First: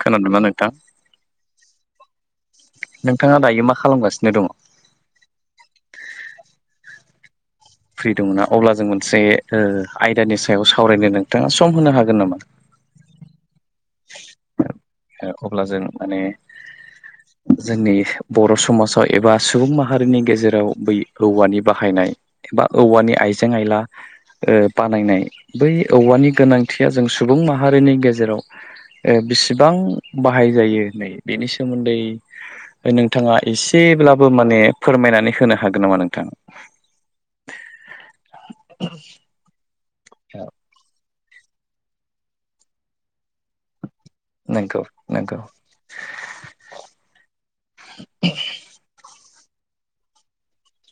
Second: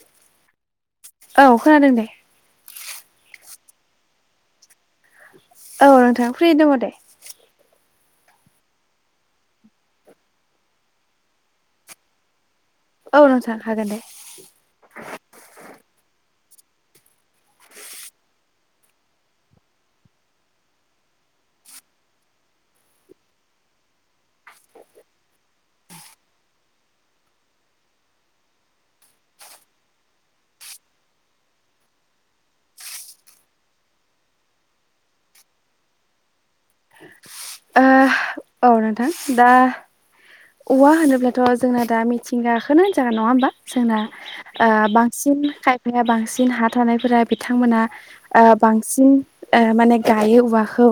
खोनादों ना नोंथां? औ खोनादों दे नोंथाङा दायो मा खालामगासिनो दङ? औ नोंथां फ्रियै दङ दे। फ्रि दंना? अब्ला जों मोनसे आयदानि सायाव सावरायनो नोंथाङा सम होनो हागोन नामा? औ र सार अब्ला जों माने जोंनि बर' समाजाव एबा सुबुं माहारिनि गेजेराव बै औवानि बाहायनाय एबा औवानि आइजें आइला बानायनाय बै औवानि गोनांथिया जों सुबुं माहारिनि गेजेराव बेसेबां बाहाय जायो नै बेनि सोमोन्दै नोंथाङा एसे ब्लाबो माने फोरमायनानै होनो हागोन नामा नोंथां। ओ औ नोंथां दा औवा होनोब्लाथ' जोंना दा मिथिंगाखोनो होनजागोन नङा होमबा जोंना नंगौ बांसिन नंगौ खायफाया बांसिन हा थानायफोरा बिथांमोना बांसिन माने गायो औवाखौ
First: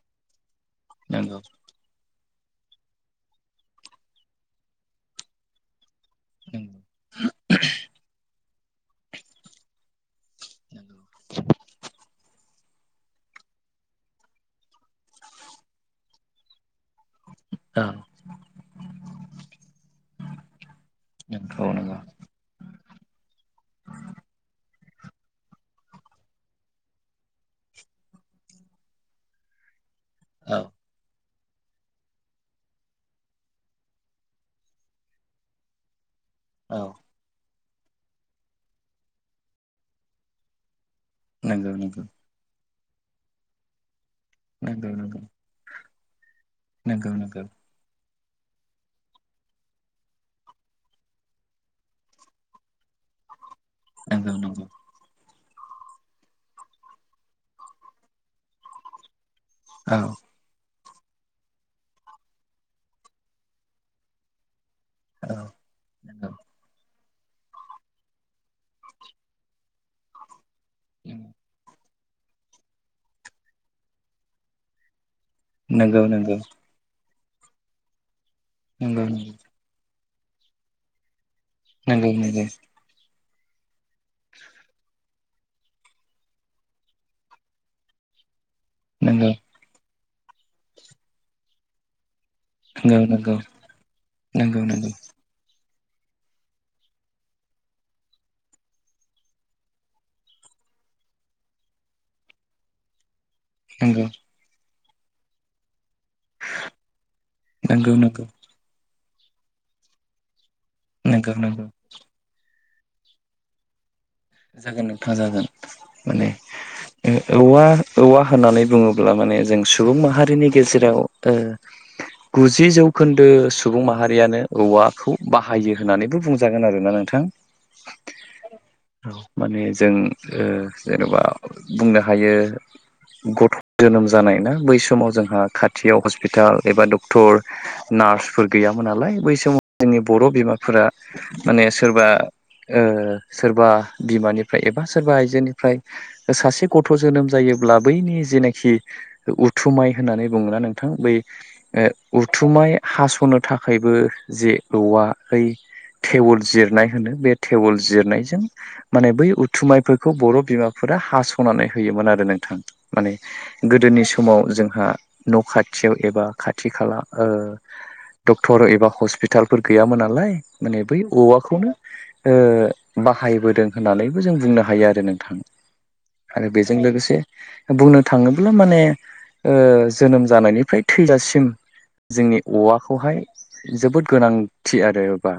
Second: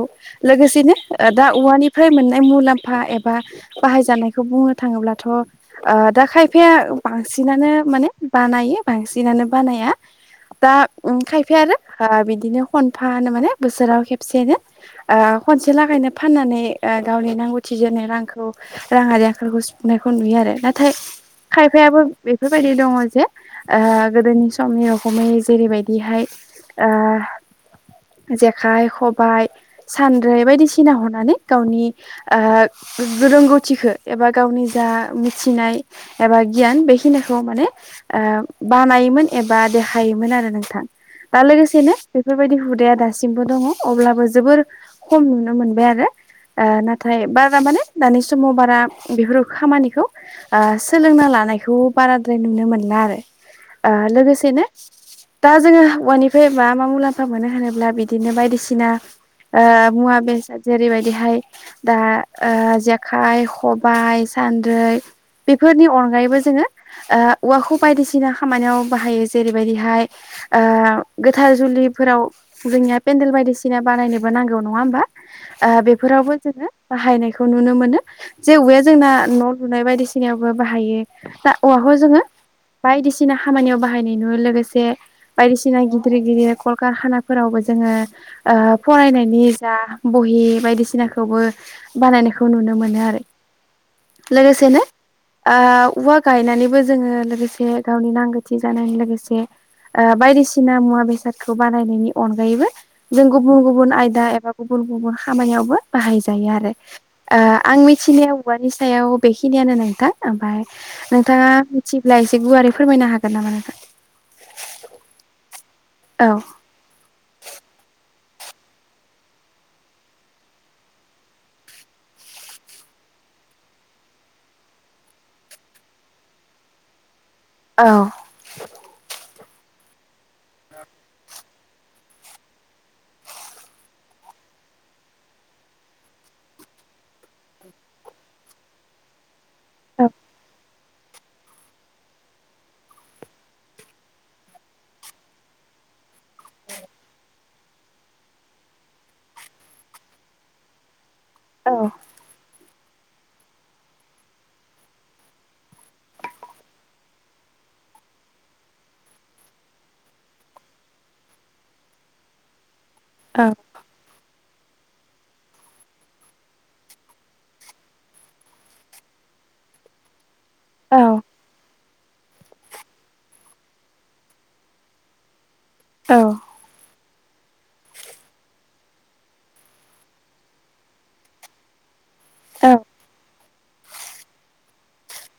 लोगोसेनो नंगौ दा औवानि फ्राय मोननाय मुलाम्फा एबा बाहायजानायखौ बुंनो थाङोब्लाथ' दा खायफाया बांसिनानो माने बानायो बांसिनानो बानाया दा खायफा आरो बिदिनो खनफा माने बोसोराव खेबसेयैनो खनसे लागैनो फाननानै गावनि नांगौथि जानाय रांखौ सनाय नु आरो नाथाय नंगौ खायफाबो बेफोरबायदि दङ गोदोनि समनि रखमै जेरैबायदिहाय जेखाइ खबाइ सानद्रि औ बायदिसिना हनानै गावनि रोंगौथि मिथिखो एबा गावनि जा मिथिनाय एबा गियान औ बेखिनिखौ माने बानायोमोन एबा देखायोमोन आरो नोंथां दा नंगौ लोगोसेनो नंगौ बेफोरबायदि हुदाया दासिमबो दङ अब्लाबो जों जोबोर नंगौ नंगौ खम नुनो मोनबाय आरो ओ नंगौ नाथाय नंगौ बारा माने दानि समाव बारा बेफोर खामानिखौ सोलोंना लानायखौ बाराद्राय नुनो मोनला आरो ओ नंगौ लोगोसेनो नंगौ दा जोङो औवानिफ्रायबा मा मा मुलाम्फा मोनो होनोब्ला बिदिनो बायदिसिना ओ औ मुवा बेसाद जेरैबायदिहाय दा ओ जे जेखाइ खबाय सान्द्रै औ बेफोरनि नंगौ अनगायैबो जोङो ओ औवाखौ बायदिसिना खामानियाव बाहायो जेरैबायदिहाय ओ गोथार जुलिफोराव जोंनिया पेन्देल बायदिसिना बानायनोबा नांगौ नङा होमबा ओ नंगौ बेफोरावबो नंगौ जोङो बाहायनायखौ नुनो मोनो जे औवाया नंगौ जोंना न' लुनाय बायदिसिनायावबो बाहायो दा औवाखौ नंगौ नंगौ जोङो बायदिसिना बायदिसिना खामानियाव बाहायनाय नुयो लोगोसे बायदिसिना गिदिर गिदिर कलकारखानाफोरावबो जोङो ओ नंगौ फरायनायनि जा बहि बायदिसिनाखौबो बानायनायखौ न यो नंगौ आरो नंगौ नंगौ लोगोसेनो ओ औवा गायनानै ओ बायदिसिना मुवा बेसादखौ बानायनायनि अनगायैबो जों गुबुन गुबुन नंगौ आयदा एबा गुबुन गुबुन खामानियावबो बाहाय जायो आरो आं नंगौ मिथिनाया औवानि सायाव बेखिनियानो नोंथां ओमफाय नंगौ नोंथाङा नंगौ मिथिब्ला एसे जागोन नोंथां जागोन औ मिथियो औ माने ओ औवा औवा होननानै बुङोब्ला माने जों सुबुं माहारिनि गेजेराव गुजि जौखोन्दो सुबुं माहारियानो औवाखौ बाहायो होननानैबो बुंजागोन औ माने जों ओ जेन'बा बुंनो हायो गथ' जोनोम जानाय ना बै समाव जोंहा खाथियाव हस्टपिताल एबा डक्टर नार्सफोर गैयामोन नालाय बै समाव जोंनि बर' बिमाफोरा माने सोरबा ओ सोरबा बिमानिफ्राय एबा सोरबा आइजोनिफ्राय सासे गथ' जोनोम जायोब्ला बैनि जेनाखि उथुमाय हास'नो थाखायबो जे औवा है टेवोल जिरनाय होनो बे टेवोल जिरनायजों माने बै उथुमायफोरखौ बर' बिमाफोरा हास'नानै होयोमोन आरो नोंथां माने गोदोनि समाव जोंहा न' खाथियाव एबा खाथि खाला ओ डक्टर एबा हस्पिटालफोर गैयामोन नालाय माने बै औवाखौनो ओ बाहायबोदों होननानैबो जों बुंनो हायो आरो नोंथां आरो बेजों लोगोसे बुंनो थाङोब्ला माने ओ जोनोम जानायनिफ्राय थैजासिम जोंनि औवाखौहाय जोबोद गोनांथि आरो बा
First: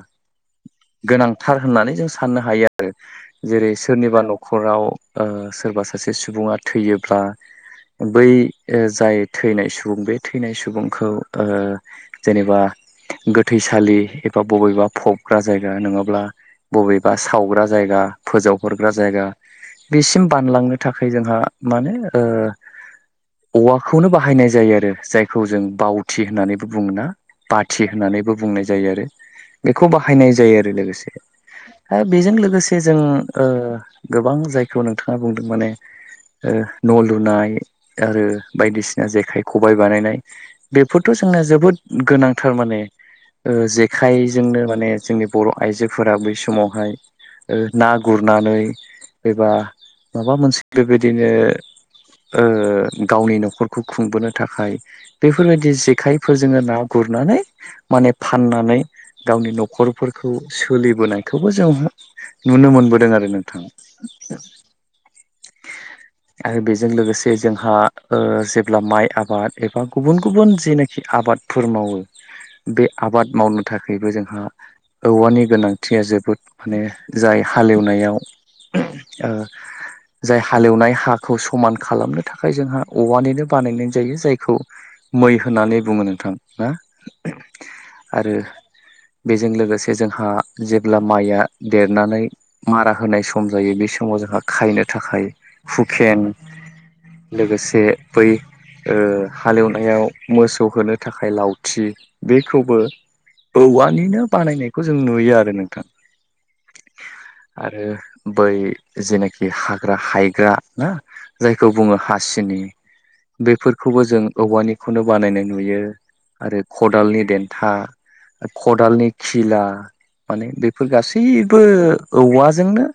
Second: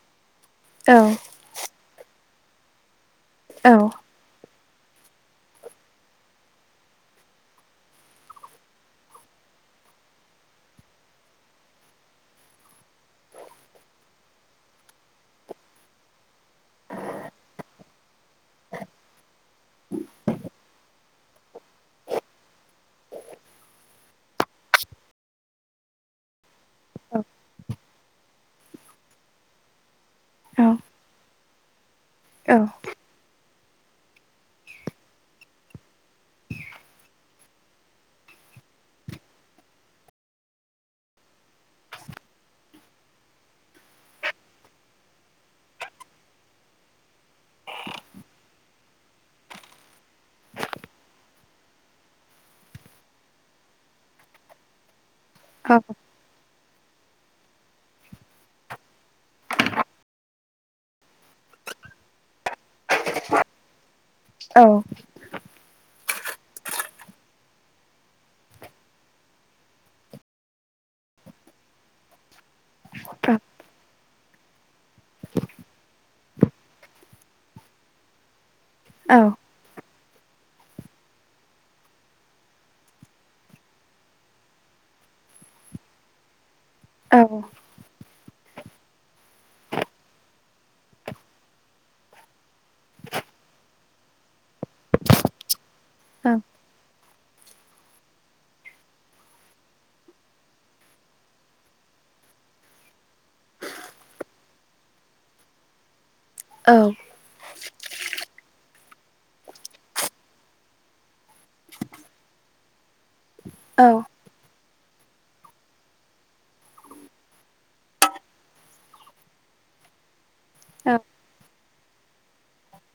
गोनांथार होननानै जों साननो हायो आरो जेरै सोरनिबा न'खराव सोरबा सासे सुबुङा थैयोब्ला बै जाय थैनाय सुबुं बे थैनाय सुबुंखौ ओ जेनेबा गोथैसालि एबा बबेबा फबग्रा जायगा नङाब्ला बबेबा सावग्रा जायगा फोजावहरग्रा जायगा बेसिम बानलांनो थाखाय जोंहा माने ओ औवाखौनो बाहायनाय जायो आरो जायखौ जों बावथि होननानै बुङो ना बाथि होननानैबो बुंनाय जायो आरो बेखौ बाहायनाय जायो औ आरो लोगोसे बेजों लोगोसे जों ओ गोबां जायखौ नोंथाङा बुंदों माने ओ न' लुनाय आरो बायदिसिना जेखाइ खबाय बानायनाय बेफोरथ' [unintelligible] जोबोद गोनांथार माने ओ जेखाइजोंनो माने जोंनि बर' आइजोफोरा बै समावहाय ना गुरनानै एबा माबा मोनसे बेबायदिनो ओ गावनि न'खरखौ खुंबोनो थाखाय बेफोरबायदि जेखाइफोर जोङो ना गुरनानै माने फाननानै गावनि न'खरफोरखौ सोलिबोनायखौबो जोंहा नुनो मोनबोदों आरो नोंथां। औ। आरो बेजों लोगोसे जोंहा ओ जेब्ला माइ आबाद एबा गुबुन गुबुन जेनाखि आबादफोर मावो बे आबाद मावनो थाखायबो जोंहा औवानि गोनांथिया जोबोद माने जाय हालेवनायाव ओ जाय हालेवनाय हाखौ समान खालामनो थाखाय जोंहा औवानिनो बानायनाय जायो जायखौ मै होननानै बुङो नोंथां ना आरो बेजों लोगोसे जोंहा जेब्ला माइया देरनानै मारा होनाय सम जायो बे समाव जोंहा खायनो थाखाय हुकेन लोगोसे बै ओ हालेवनायाव मोसौ होनो थाखाय लावथि बेखौबो औवानिनो बानायनायखौ जों नुयो आरो नोंथां। आरो बै जेनाखि हाग्रा हायग्रा ना जायखौ बुङो हासिनि। बेफोरखौबो जों औवानिखौनो बानायनाय नुयो आरो खदालनि देन्था खदालनि खिला माने बेफोर गासै बो औवाजोंनो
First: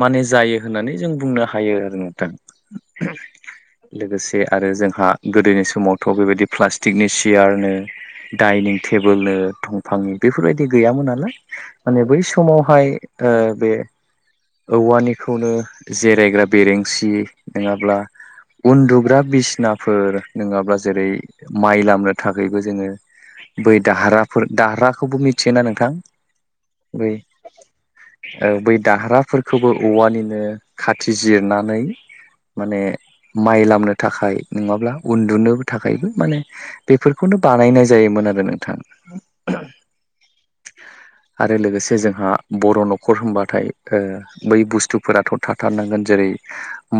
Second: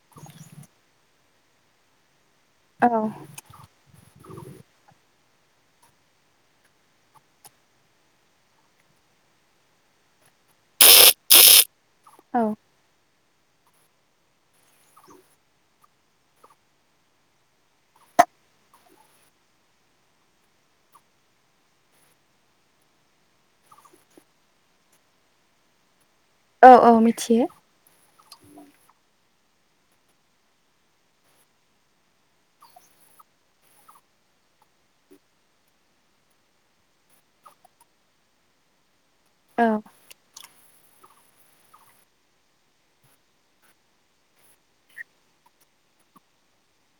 माने जायो होननानै जों बुंनो हायो आरो नोंथां। औ। लोगोसे आरो जोंहा गोदोनि समावथ' बेबायदि प्लास्टिकनि सियार नो डाइनिं टेबोल नो दंफांनि बेफोरबायदि गैयामोन नालाय माने बै समावहाय ओ बे औवानिखौनो जिरायग्रा बेरेंसि नङाब्ला उन्दुग्रा बिसनाफोर नङाब्ला जेरै माइ लामनो थाखायबो जोङो बै दाहाराफोर दाहाराखौबो मिथियोना नोंथां? औ औ बै मिथियो। ओ बै दाह्राफोरखौबो औवानिनो खाथि जिरनानै माने माइ लामनो थाखाय नङाब्ला उन्दुनोबो थाखायबो माने बेफोरखौनो बानायनाय जायोमोन। आरो नोंथां। औ। आरो लोगोसे जोंहा बर' न'खर होनबाथाय ओ बै बुस्थुफोराथ' थाथारनांगोन जेरै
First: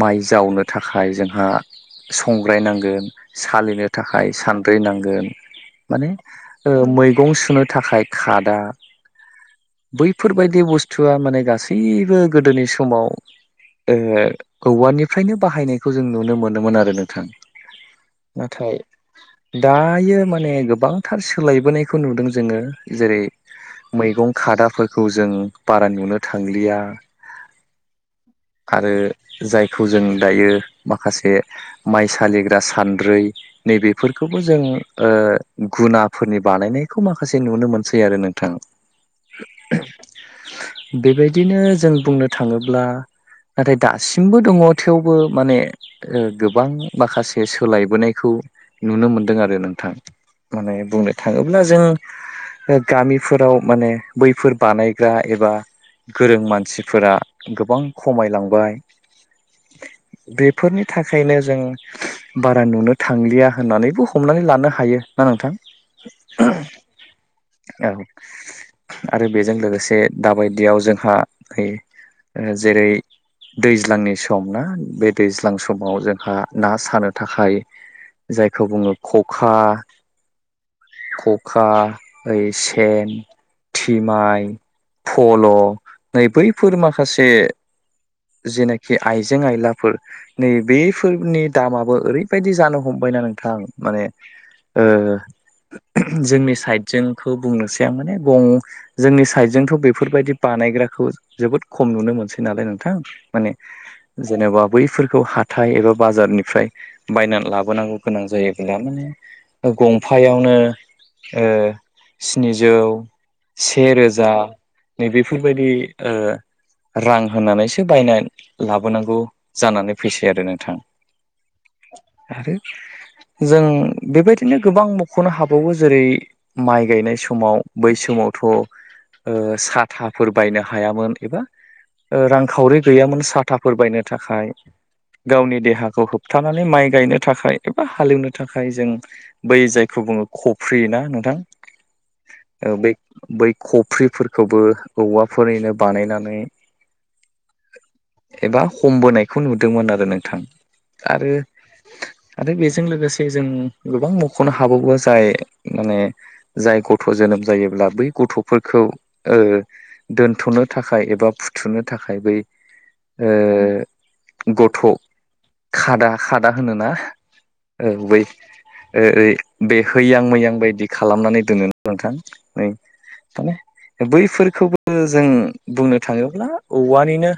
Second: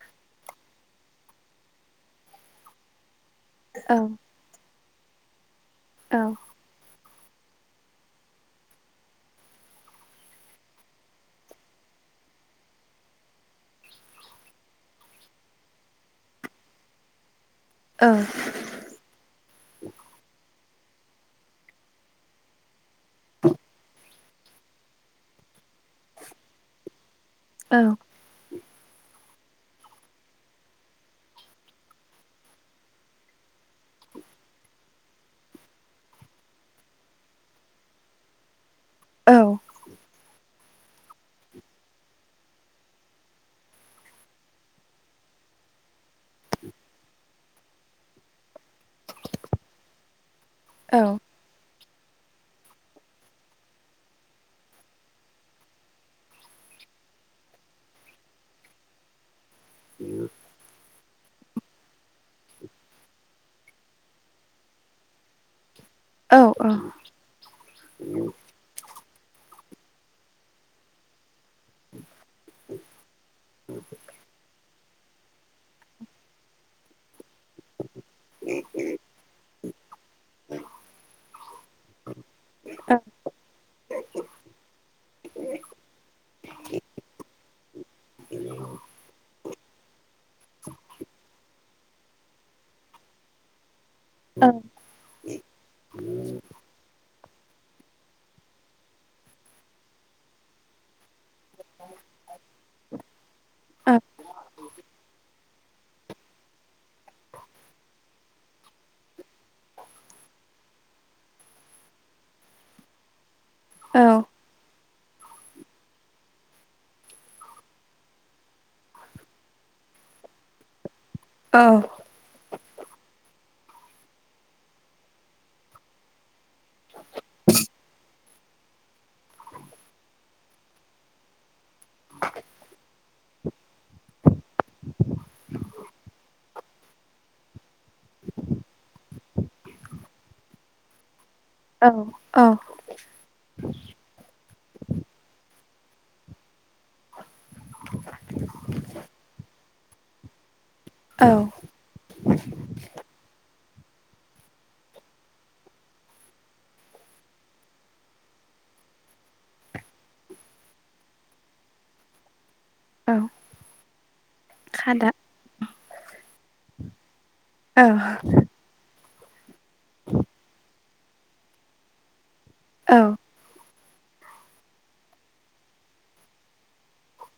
माइ जावनो थाखाय जोंहा संग्राय नांगोन। सालिनो थाखाय सानद्रि नांगोन माने मै गं सुनो थाखाय खादा। बैफोरबायदि बुस्थुआ माने गासैबो गोदोनि समाव ओ औवानिफ्रायनो बाहायनायखौ जों नुनो मोनोमोन आरो नोंथां। नाथाय दायो माने गोबांथार सोलायबोनायखौ नुदों जोङो जेरै मैगं खादाफोरखौ जों बारा नुनो थांलिया औ। आरो जायखौ जों दायो माखासे माइ सालिग्रा सान्द्रै नै बेफोरखौबो जों ओ गुनाफोरनि बानायनायखौ माखासे नुनो मोनसै आरो नोंथां। औ। बेबायदिनो जों बुंनो थाङोब्ला नाथाय दासिमबो दङ थेवबो माने गोबां माखासे सोलायबोनायखौ नुनो मोनदों आरो नोंथां। माने बुंनो थाङोब्ला जों गामिफोराव माने बैफोर बानायग्रा एबा गोरों मानसिफोरा गोबां खमायलांबाय। बेफोरनि थाखायनो जों बारा नुनो थांलिया होननानैबो हमनानै लानो हायो। ना नोंथां औ। आरो बेजों लोगोसे दाबायदियाव जोंहा है ओ जेरै दैज्लांनि सम ना बे दैज्लां समाव जोंहा ना सानो थाखाय जायखौ बुङो खखा खखा ओइ सेन थिमाइ, फल' नै बैफोर माखासे जेनाखि आइजें आयलाफोर नै बेफोरनि दामाबो ओरैबायाददि जानो हम बायना नोंथां माने ओ जोंनि साइडजोंखौ बुंनोसै आं माने गं जोंनि साइडजोंथ' बेफोरबायदि बानायग्राखौ जोबोद खम नुनो मोनसै नालाय नोंथां। माने जेनेबा बैफोरखौ हाथा थाय एबा बाजारनिफ्राय बायनानै लाबोनांगौ गोनां जायो माने गंफायावनो ओ ओ स्निजौ से रोजा नै बेफोरबायदि ओ रां होनानैसो बायना लाबोनांगौ जानानै फैसै आरो नोंथां। औ। [inaudible] जों बेबायदिनो गोबां मख'नो हाबावो जेरै माइ गायनाय समाव बै समाव थ' ओ साथाफोर बायनो हायामोन एबा ओ रांखावरि गैयामोन साथाफोर बायनो थाखाय। गावनि देहाखौ होबथानानै माइ गायनो थाखाय एबा हालेवनो थाखाय जों बै जायखौ बुङो खफ्रि ना नोंथां। ओं औ। बै खफ्रिफोरखौबो औवाफोरनिनो बानायनानै एबा हमबोनायखौ नुदोंमोन आरो नोंथां औ आरो आरो बेजों लोगोसे जों गोबां मख'नो हाबावो जाय माने जाय गथ' जोनोम जायोब्ला बै गथ'फोरखौ ओ दोनथ'नो थाखाय एबा फुथुनो थाखाय बै औ ओ गथ' खादा खादा खादा होनोना, औ ओ बै ओ ओय बे हैैयां मैयां बायदि खालामनानै दोनो ना नोंथां। नै औ माने बैफोरखौबो जों बुंनो थाङोब्ला औवानिनो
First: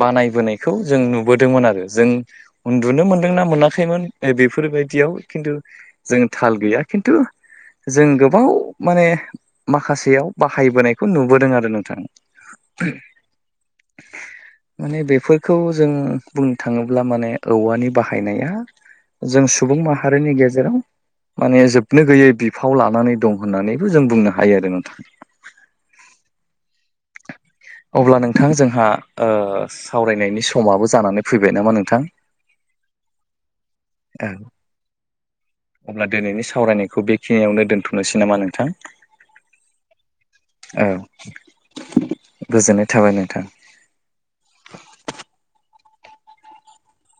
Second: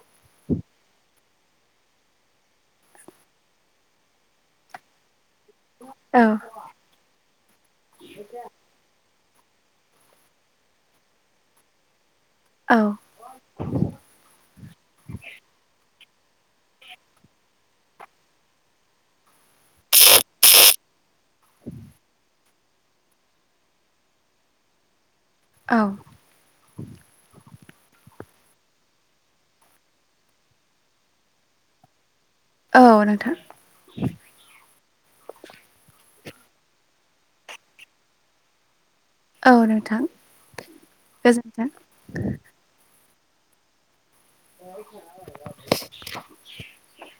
बानायबोनायखौ जों नुबोदोंमोन आरो जों उन्दुनो मोनदोंना मोनाखैमोन नै बेफोर बायदियाव खिन्थु जों थाल गैया खिन्थु जों गोबाव माने माखासेयाव बाहाय बोनायखौ नुबोदों आरो नोंथां। औ। माने बेफोरखौ जों बुंनो थाङोब्ला माने औवानि बाहायनाया जों सुबुं माहारिनि गेजेराव माने जोबनो गैयै बिफाव लानानै दं होननानैबो जों बुंनो हायो आरो नोंथां। औ। अब्ला नोंथां जोंहा ओ सावरायनायनि समाबो जानानै फैबाय नामा नोंथां? औ नोंथां। औ अब्ला दिनैनि सावरायनायखौ बेखिनियावनो दोनथ'नोसै नामा नोंथां? औ नोंथां औ गोजोन्थों गोजोननाय थाबाय नों थां। [inaudible]